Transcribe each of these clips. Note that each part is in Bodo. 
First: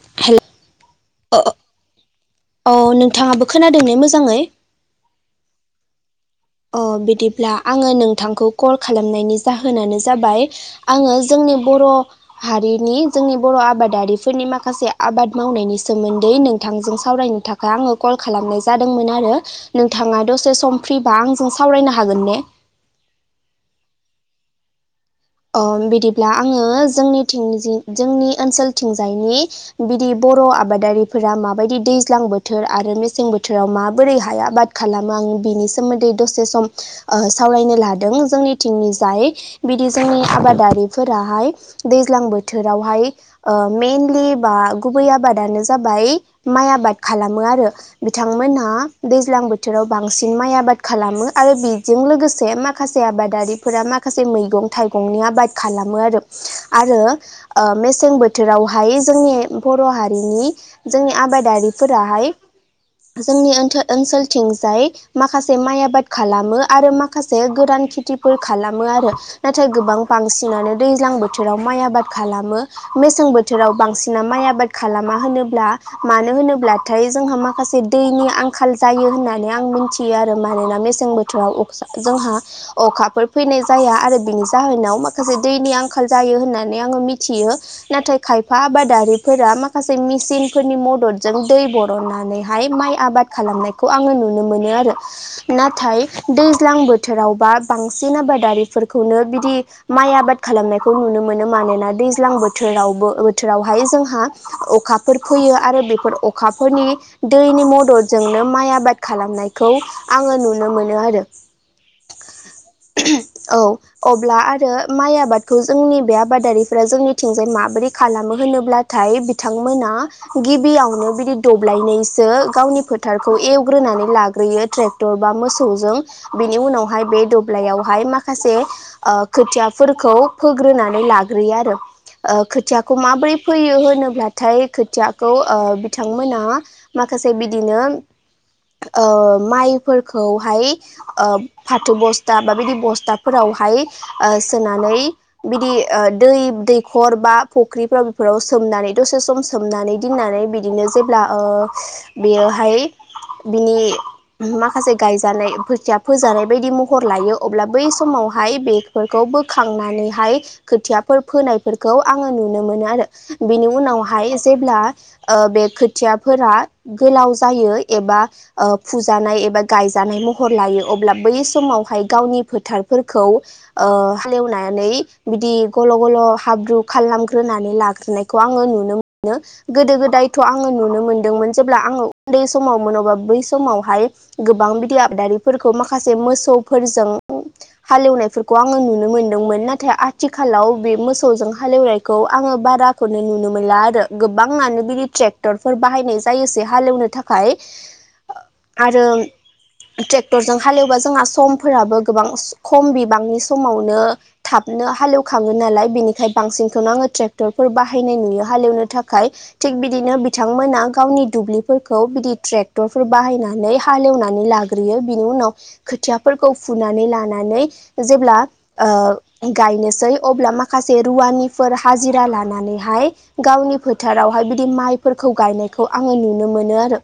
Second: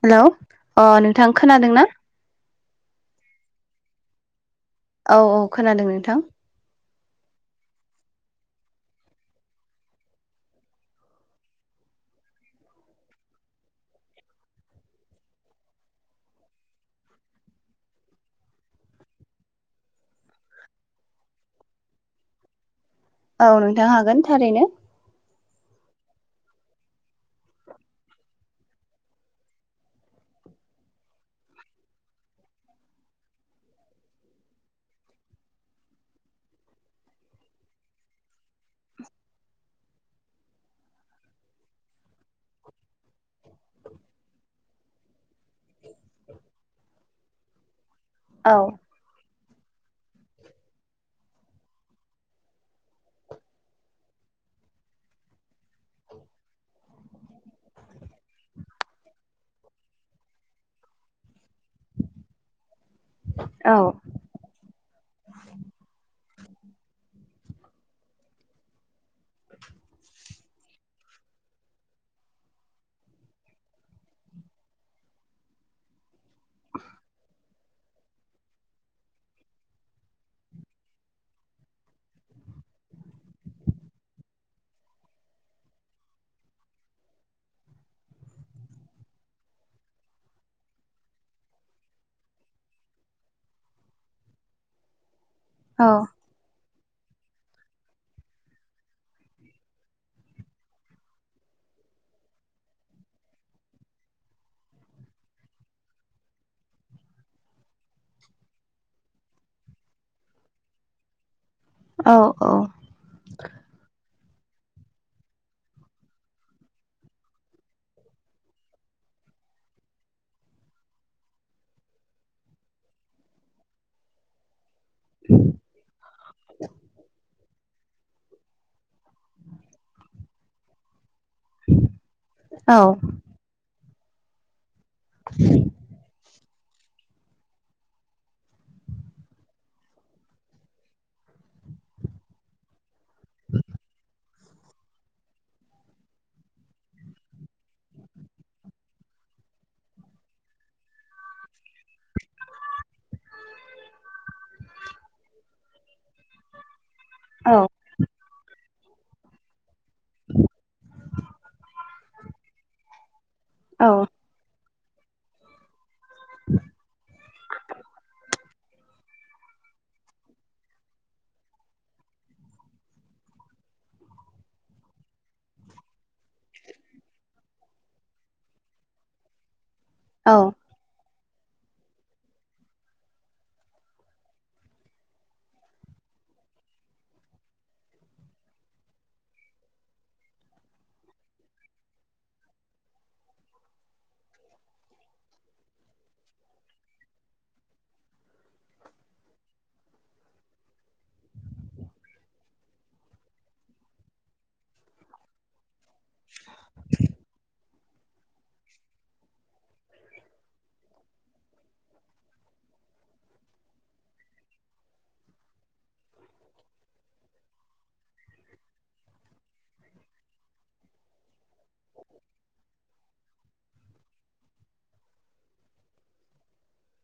हेलौ हेल अ नोंथां खोनादों ना? औ नोंथाङाबो खोनादों ने मोजाङै? औ औ खोनादों नोंथां। अ बिदिब्ला आङो नोंथांखौ कल खालामनायनि जाहोनानो जाबाय आङो जोंनि बर' हारिनि जोंनि बर' आबादारिफोरनि माखासे आबाद मावनायनि सोमोन्दै नोंथां जों सावरायनो थाखाय आङो कल खालामनाय जादोंमोन आरो नोंथाङा दसे सम फ्रि बा आंजों सावरायनो हागोन ने? औ नोंथां हागोन थारैनो बिदिब्ला आङो जोंनि जोंनि ओनसोलथिंजायनि बिदि बर' बर' आबादारिफोरा माबायदि दैज्लां बोथोर आरो मेसें बोथोराव माबोरैहाय आबाद खालामो आङो बिनि सोमोन्दै दसे सम सावरायनो लादों जोंनिथिंनि जाय बिदि जोंनि आबादारिफोराहाय दैज्लां बोथोरावहाय ओ मेनलि बा गुब बै आबादानो जाबाय माइ आबाद खालामो आरो औ बिथांमोनहा दैज्लां बोथोर बोथोराव बांसिन माइ आबाद खालामो आरो बेजों लोगोसे माखासे आबादारिफोरा माखासे मैगं थाइगंनि आबाद खालामो आरो आरो ओ मेसें बोथोरावहाय जोंनि बर' हारिनि जोंनि आबादारिफोराहाय जोंनि ओन औ ओनसोलथिंजाय माखासे माइ आबाद खालाम खालामो आरो माखासे गोरान खेथिफोर खालामो आरो। नाथाय गोबां बांसिनानो दैज्लां बोथोराव माइ आबाद खालामो मेसें बोथोराव बांसिना माइ आबाद खालामा होनोब्ला मानो होनोब्लाथाय जोंहा माखासे दैनि आंखाल जायो होननानै आं मिथियो आरो मानोना मेसें बोथोराव जोंहा अखाफोर फैनाय जाया आरो बेनि जाहोनाव माखासे दैनि आंखाल जायो होननानै आङो मिथियो नाथाय खायफा आबादारि फोरा माखासे मेसिन फोरनि मददजों दै बरननानैहाय माइ आबाद खालामनायखौ आङो नुनो नुनो मोनो आरो औ नाथाय दैज्लां बोथोरावबा बांसिन आबादारि खौनो बिदि माइ आबाद खालामनायखौ नुनो मोनो मानोना दैज्लां बोथोराव बोथोरावहाय जोंहा अखाफोर फैयो आरो बे अखाफोरनि दैनि मददजोंनो माइ आबाद खालामनायखौ आङो नुनो मोनो आरो। औ औ औ अब्ला आरो माइ आबादखौ जोंनि बे आबादारिफ्रा जोंनिथिंजाय माबोरै खालामो होनोब्ला थाय बिथांमोना गिबियावनो बिदि दब्लायनैसो गावनि फोथारखौ एवग्रोनानै लाग्रोयो ट्रेक्टर बा मोसौजों बेनि उनावहाय बे दब्लायावहाय माखासे खोथियाफोरखौ फोग्रोनानै लाग्रोयो आरो। खोथियाखौ औ माबोरै फैयो होनोब्लाथाय खोथियाखौ बिथांमोना माखासे बिदिनो माइफोरखौहाय फाथो बस्था बा बिदि बस्थाफोराव बिदि सोनानै बिदि दै दैखर बा फुख्रिफोराव बेफोराव सोम नानै सोमनानै दसे सम सोमनानै दोननानै बिदिनो जेब्ला बेयोहाय बिनि माखासे गायजानाय बोथिया फोजानाय बायदि म हर लायो अब्ला औ बै समाव बेफोरखौ बोखांनानैहाय खोथिया फोनायफोरखौ आङो नुनो मोनो आरो। बेनि औ उनावहाय जेब्ला बे खोथियाफोरा गोलाव जायो एबा फुजानाय एबा गायजानाय महर लायो अब्ला बै समावहाय गावनि फोथार फोरखौ हालेवनानै बिदि गल' गल' हाब्रु खालामग्रोनानै ला होनायखौ आङो नुनो मोनो गोदो गोदायथ' आङो नुनो मोनो। जेब्ला आङो उन्दै समाव मोन अब्ला बै समावहाय गोबां बिदि आबादारिफोरखौ माखासे मोसौफोरजों हालेवनायफोरखौ आङो नुनो मोनदोंमोन नाथाय आथिखालाव बे मोसौजों हालेवनायखौ आङो बारा खौनो नुनो मोनला आरो गोबांङानो बिदि ट्रेक्टरफोर बाहायनाय जायोसै हालेवनो थाखाय आरो ट्रेक्टरजों हालेवबा जोंहा समफोराबो गोबां खम बिबांनि समावनो थाबनो हालेवखाङो नालाय बेनिखाय बांसिनखौनो आङो ट्रेक्टर बाहायनाय नुयो हालेवनो थाखाय थिग बिदिनो बिथांमोना गावनि दुब्लिफोरखौ बिदि ट्रेक्ट टरफोर बाहायनानै हालेवनानै लाग्रोनो बिनि उनाव खोथियाफोरखौ फुनानै लानानै नानै जेब्ला नायनोसै अब्ला माखासे रुवानिफोर हाजिरा लानानै लानानैहाय गावनि फोथारावहाय बिदि माइफोरखौ गायनायखौ आङो नुनो मोनो आरो।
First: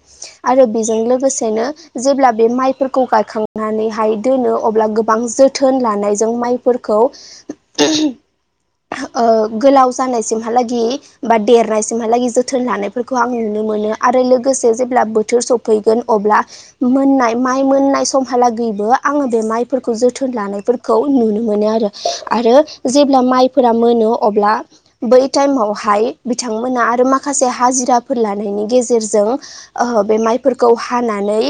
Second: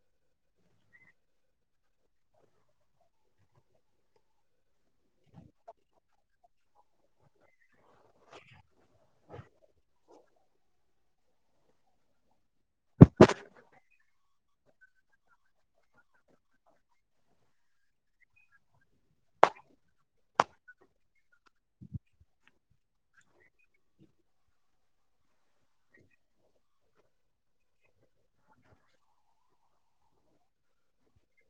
आरो बेजों लोगोसेनो जेब्ला बे माइफोरखौ गायखांनानैहाय दोनो अब्ला गोबां जोथोन लानायजों माइफोरखौ गोलाव जानायसिमहालागै बा देरनायसिमहालागै जोथोन लानायफोरखौ आं नुनो मोनो आरो लोगोसे जेब्ला बोथोर सफैगोन अब्ला मोननाय माइ मोननाय समहालागै निबो आंङो बे माइ फोरखौ जोथोन लानायफोरखौ नुनो मोनो आरो आरो जेब्ला माइफोरा मोनो अब्ला बै टाइमावहाय बिथांमोना आरो माखासे हाजिराफोर लानायनि गेजेरजों ओ बे माइफोरखौ हानानै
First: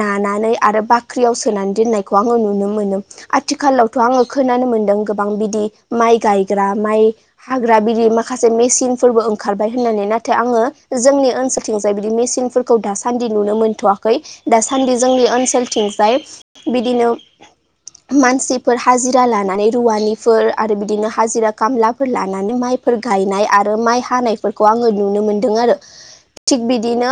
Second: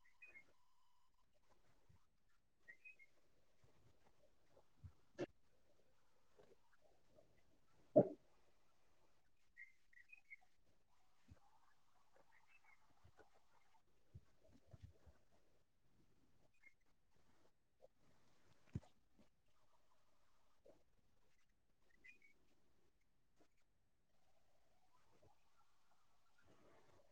नानानै आरो बाख्रियाव सोनानै दोननायखौ आङो नुनो मोनो। मोनो आथिखालावथ' आङो खोनानो मोनदों गोबां बिदि माइ गायग्रा माइ हाग्रा बिदि माखासे मेसिन फोरबो ओंखारबाय होननानै नाथाय आङो जोंनि ओनसोलथिं जाय बिदि मेसिनफोरखौ दासान्दि नुनो मोनथ'वा खै दासान्दि जोंनि ओनसोलथिंजाय बिदिनो मानसिफोर हाजिरा लानानै रुवानिफोर आरो बिदिनो हाजिरा खामलाफोर लानानै माइ बेफोर गायनाय आरो माइ हानायफोरखौ आङो नुनो मोनदों आरो थिग बिदिनो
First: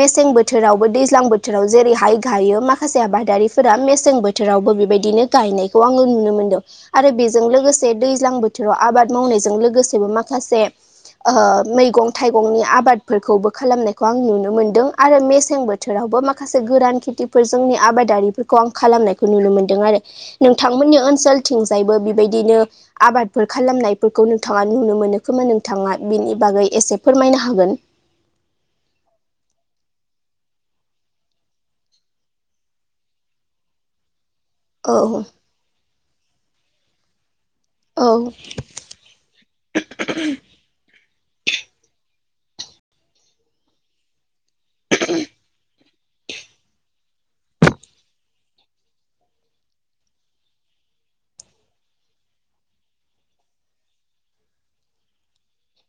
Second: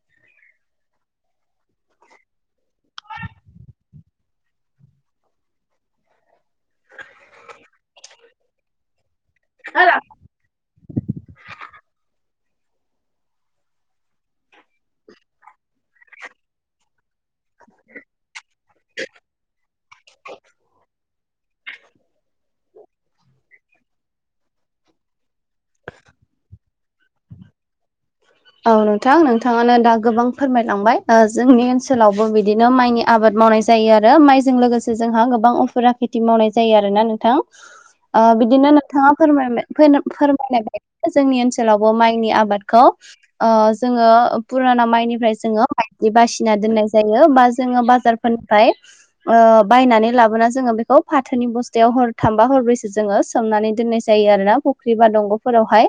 मेसें बोथोरावबो दैज्लां बोथोराव जेरैहाय गायो माखासे आबादारिफोर मेसें बोथोरावबो बेबाय दिनो गायनायखौ आो नुनो मोनदों आरो बेजों लोगोसे दैज्लां बोथोराव आबाद मावनायजों लोगोसेबो माखासे ओ मैगं थाइगंनि आबादफोरखौबो खालामनायखौ आं नुनो मोनदों आरो मेसें बो थोरावबो माखासे गोरान खेथिफोर जोंनि आबादारिफोरखौ आं खालामनायखौ नुनो मोनदों आरो नोंथांमोननि ओनसोलथिंजायबो बेबायदिनो आबादफोर खालामनायफोरखौ नोंथाङा नुनो मोनो खोमा नोंथाङा बेनि बागै एसे फोरमायनो हागोन औ नोंथां नोंथाङानो दा गोबां फोरमायलांबाय जोंनि ओनसोलावबो बिदिनो माइनि आबाद मावनाय जायो आरो माइजों लोगोसे औ जोंहा गोबां अफुरा खेथि मावनाय जायो आरोना नोंथां औ ओ बिदिनो नोंथाङा फोरमायनाय बाय जोंनि ओनसोलावबो माइनि आ बादखौ ओ जोङो फुराना माइनिफ्राय जोङो बिदि बासिना दोननाय जायो बा जोङो बाजारफोरनिफ्राय ओ बायनानै लाबोना जोङो बे खौ फाथोनि बस्थायाव हर थामबा हरब्रैसो जोङो सोमनानै दोननाय जायो आरोना फुख्रि बा दंग'फोरावहाय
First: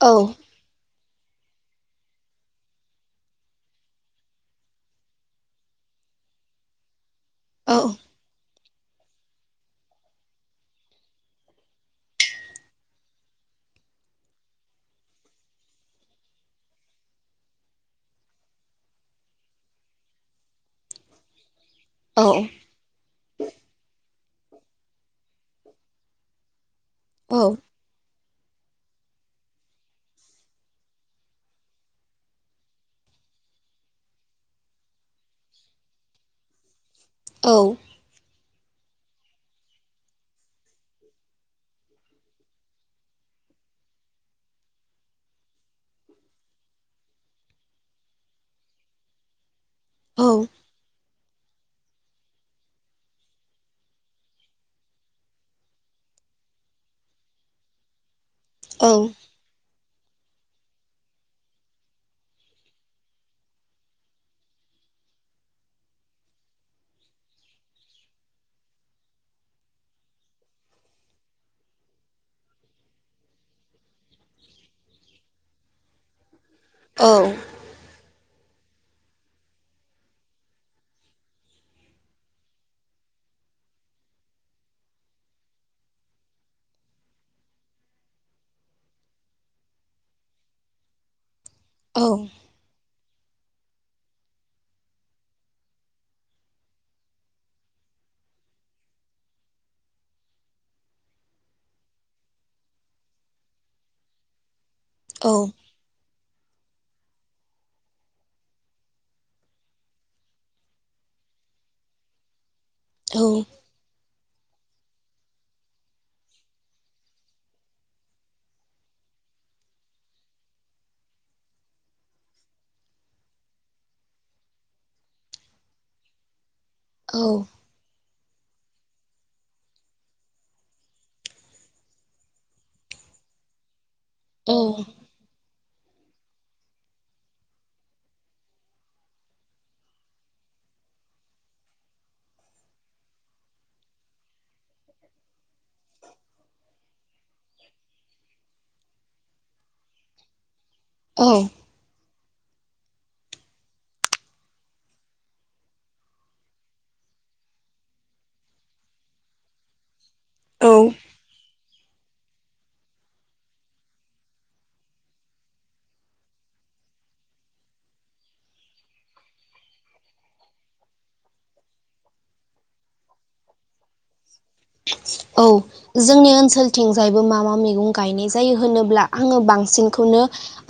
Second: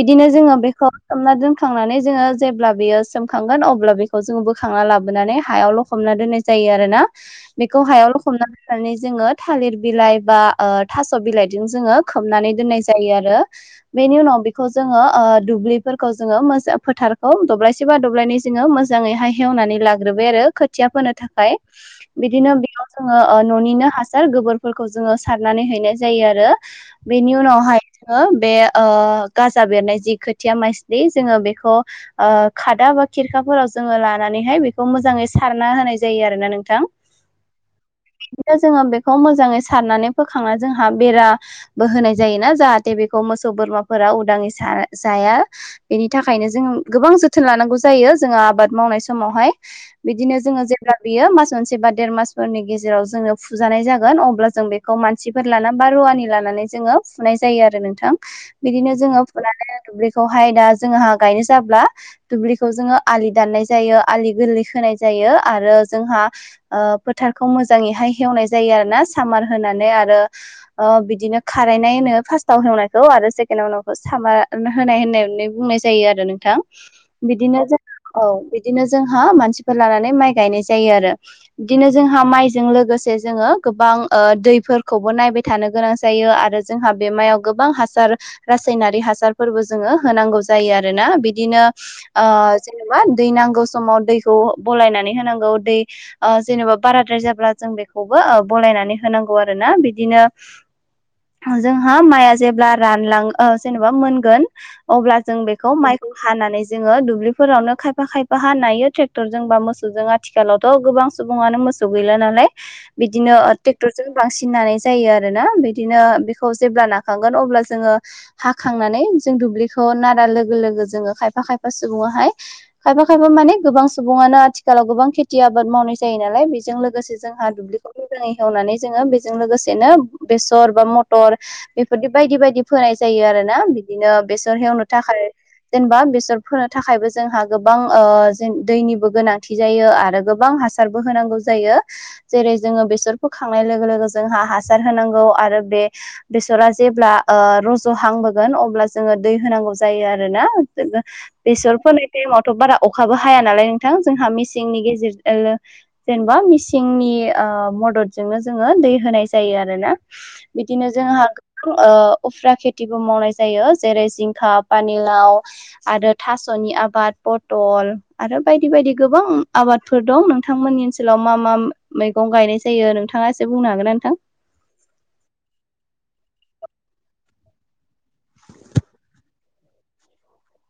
बिदिनो जोङो बेखौ सोमना दोन खांनानै जोङो जेब्ला बियो सोमखांगोन अब्ला बेखौ जोङो बोखांना लाबोनानै हायावल' हमना दोननाय जायो आरो ना औ बेखौ हायाव लखबनानै माने जोङो थालिर बिलाइ बा थास' बिलाइजों जोङो खोबनानै दोननाय जायो आरो बेनि उनाव बेखौ जोङो दुब्लिफोरखौ जोङो मोजां फोथारखौ दब्लायसे बा दब्लायनै जोङो मोजाङैहाय एवनानै लाग्रोबाय आरो खोथिया फोनो थाखाय औ बिदिनो बेयाव जोङो न'निनो हा सार गोबोरफोरखौ जोङो सारनानै हैनाय जायो आरो बेनि औ उनावहाय हो बे ओ गाजा बेरनाय जि खोथिया माय जोङो बेखौ ओ खादा बा खिरखाफोराव जोङो लानानैहाय बेखौ मोजाङै सारना हो नाय जायो आरोना नोंथां औ जोङो बेखौ मोजाङै सारनानै फोखांना जोंहा बेराबो होनाय जायोना जाहाथे बेखौ मोसौ बोरमाफोरा उदाङै जाया बेनि थाखायनो जों गोबां जोथोन लानांगौ जायो जोङो आबाद मावनाय समावहाय बिदिनो जोङो जेब्ला बियो मास मोनसे बा देर मासफोरनि गेजेराव जोंङो फुजानाय जागोन अब्ला जों बेखौ मानसिफोर लाना बा रु- वानि लानानै जोङो फुनाय जायो आरो नोंथां बिदिनो औ जोङो फुनानै दुब्लिखौहाय दा जोंहा गायनो जाब्ला दुब्लिखौ जोङो आलि दाननाय जायो आलि गोरलै होनाय जायो आरो जोंहा ओ फोथारखौ मोजाङैहाय हेवनाय जायो आरोना सामार होनानै आरो ओ बिदिनो खारायनाय होनो फार्स्टव हेवनायखौ आरो सेकेणड आव हेवनायखौ सामार होनाय होननाय बुंनाय जायो आरो नोंथां बिदिनो जों औ बिदिनो जोंहा मानसिफोर लानानै माइ गायनाय जायो आरो बिदिनो जोंहा माइजों लोगोसे जोङो गोबां ओ दैफोरखौबो नायबाय थानो गोनां जायो आरो जोंहा बे मायाव गोबां हासार रासायनारि हासारफोरबो जोङो होनांगौ जायो आरोना बिदिनो ओ जेनेबा दै नांगौ समाव दैखौ बलायनानै होनांगौ दै ओ जेनेबा बाराद्राय जाब्ला जों बेखौबो ओ बलायनानै होनांगौ आरोना बिदिनो जोंहा माइआ जेब्ला रानलाङो ओ जेनेबा मोनगोन अब्ला जों बेखौ माइखौ हानानै जोङो दुब्लिफोरावनो खायफा खायफाहा नायो ट्रेक्टरजों बा मोसौजों आथिखालावथ' गोबां सुबुङानो मोसौ गैला नालाय बिदिनो ट्रेक्टरजों बांसिन नानाय जायो आरोना बिदिनो बेखौ जेब्ला नाखांगोन अब्ला जोङो हाखांनानै जों दुबलिखौ ना- लोगो लोगो जोङो खायफा खायफा सुबुङाहाय खायफा खायफा माने गोबां सुबुङानो आथिखालाव गोबां खेथि आबाद मावनाय जायो नालाय बेजों लोगोसे जोंहा औ दुब्लिखौ एवनानै जोङो बेजों लोगोसेनो बेसर बा मथर बेफोरदि बायदि बायदि फोनाय जायो। आरो ना बिदिनो बेसर हेवनो थाखाय जेनेबा बेसर फोनो थाखायबो जोंहा गोबां ओ जों दैनिबो गोनांथि जायो आरो गोबां हासारबो होनांगौ जायो जेरै जोङो बेसरखौ फोखांनाय लोगो लोगो जोंहा हासार होनांगौ आरो बे बेसरा जेब्ला ओ रज'हांबोगोन अब्ला जोङो दै होनांगौ जा- यो आरोना जो औ बेसर फोनाय- मावथ' बारा अखाबो हाया नालाय नोंथां जोंहा मिसिंनि गेजेर जेनेबा मिसिंनि ओ मददजोंनो जोङो दै होनाय जायो आरोना औ बिदिनो जोंहा गोबां ओ उफ्रा खेथिबो मावनाय जायो जेरै जिंखा फानिलाव आरो थास'नि आबाद पथल आरो बायदि बायदि गोबां आ बादफोर दं नोंथांमोननि ओनसोलाव मा मा मैगं गायनाय। जायो नोंथाङा एसे बुंनो हागोन नोंथां? थिंजायबो मा मा मैगं गायनाय जायो होनोब्ला आङो बांसिनखौनो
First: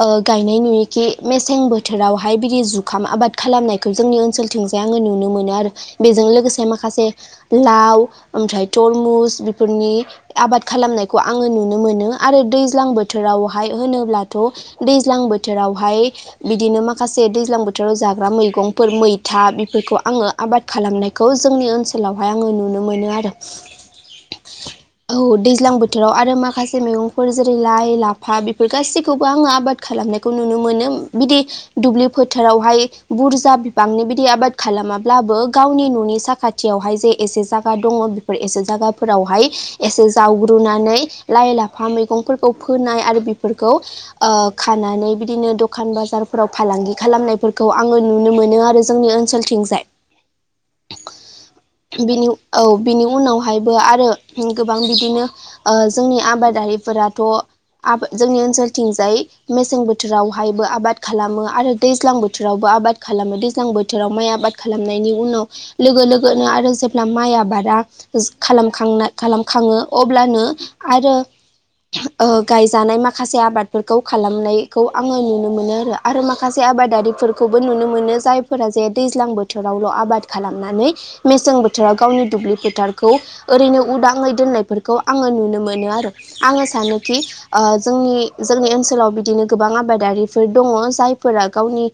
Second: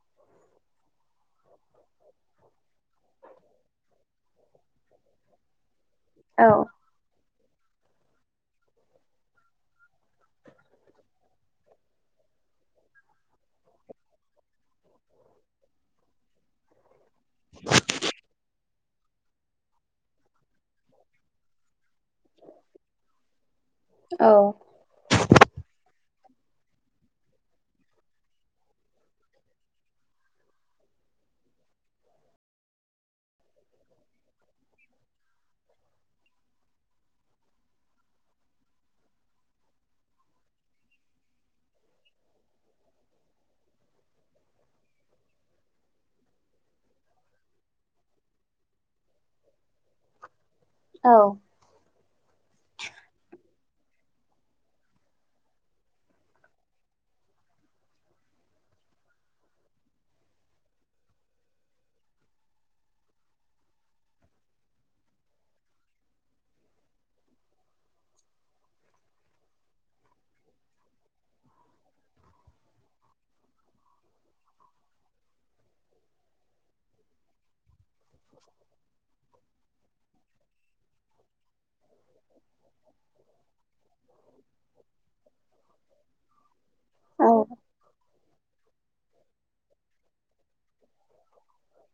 ओ गायनाय नुयोखि बे मेसें बोथोरावहाय बिदि जुखाम आबाद खालामनायखौ जोंनि ओनसोलथिंजाय आङो नुनो मोनो आरो बेजों औ लोगोसे माखासे लाव ओमफ्राय तरमुस बेफोरनि आबाद खालामनायखौ आङो नुनो मोनो। आरो दैज्लां बोथोरावहाय होनोब्लाथ' दैज्लां बोथोरावहाय बिदिनो मा- खासे दैज्लां बोथोराव जाग्रा मैगंफोर मैथा बेफोरखौ आङो आबाद खालामनायखौ जोंनि ओनसोलाव हाय आङो नुनो मोनो आरो औ ओ बोथोराव आरो माखासे मैगंफोर जेरै लाइ लाफा बेफोर गाैखौबो आङो आबाद खालामनायखौ नुनो मोनो। दुब्लि फोथारावहाय बुरजा बिबांनि बिदि आबाद खालामाब्लाबो गावनि न'नि साखाथि यावहाय जे एसे जागा दङ बेफोर एसे जायगाफोरावहाय एसे जावग्रोनानै लाइ लाफा मैगंफोरखौ फोनाय आरो बेफोरखौ ओ खानानै बिदिनो दखान बाजारफोराव फालांगि खालामनायफोरखौ आङो नुनो मोनो आरो जोंनि ओनसोलथिंजाय औ बिनि औ बिनि उनावहायबो आरो गोबां बिदिनो ओ जोंनि आबादारिफोर फोराथ' आबाद जोंनि ओनसोलथिंजाय मेसें बोथोरावहायबो आबाद खालामो आरो दैज्लां बोथोरावबो आबाद खालामो दैज्लां बोथोराव माइ आबाद खालामनायनि उनाव लोगो लोगो ो आरो जेब्ला माइ आ बारा खालामखां खालाम खाङो अब्लानो आरो गायजानाय माखासे आबादफोरखौ खालामनायखौ आङो नुनो मोनो आरो आरो माखासे आबादारिफोरखौबो नुनो मोनो जायफोरा जे दैज्लां बोथोरावल' आबाद खालामनानै मेसें ब फोथाराव गावनि दुब्लि फोथारखौ ओरैनो उदाङै दोननायफोरखौ आङो नुनो मोनो आरो आङो सानोखि नंगौ जोंनि जोंनि ओनसोलाव बिदिनो गोबां आबादारिफोर दङ। जायफोरा गावनि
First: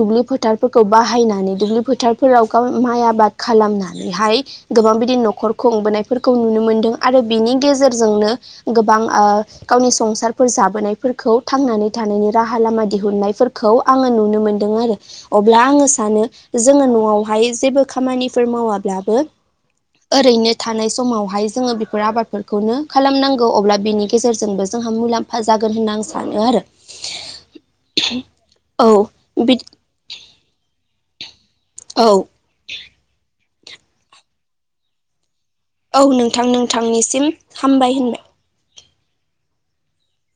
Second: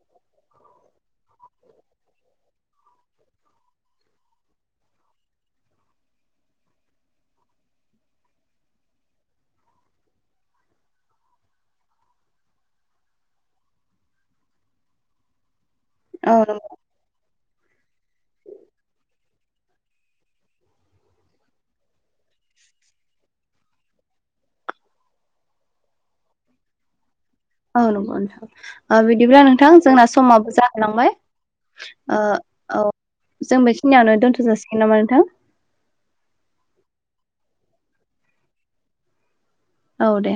दुब्लि फोथारफोरखौ बाहायनानै दुब्लि फोथारफोराव गाव माइ आबाद नानैहाय गोबां बिदि न'खर खुंबोनायफोरखौ नुनो मोनदों आरो बिनि गेजेरजोंनो गोबां गावनि संसारफोर जाबोनायफोरखौ थांनानै थानायनि राहा लामा दिहुननायफोरखौ आङो नुनो मोनदों आरो अब्ला आङो सानो औ जोङो न'आवहाय जेबो खामानि माब्लाबो ओरैनो थानाय समावहाय जोङो बेफोर आबादफोरखौनो खालामनांगौ अब्ला बिनि गेजेरजोंबो जों जोंहा मुलाम्फा जागोन होननानै आं सानो आरो औ नंगौ नोंथां बिदिब्ला औ बि नोंथां जोंना समाबो जाखालांबाय औ औ जों बेखिनियावनो दोनथ' जासिगोन नामा नोंथां। औ नोंथां नोंथांनिसिम हामबाय होनबाय औ दे।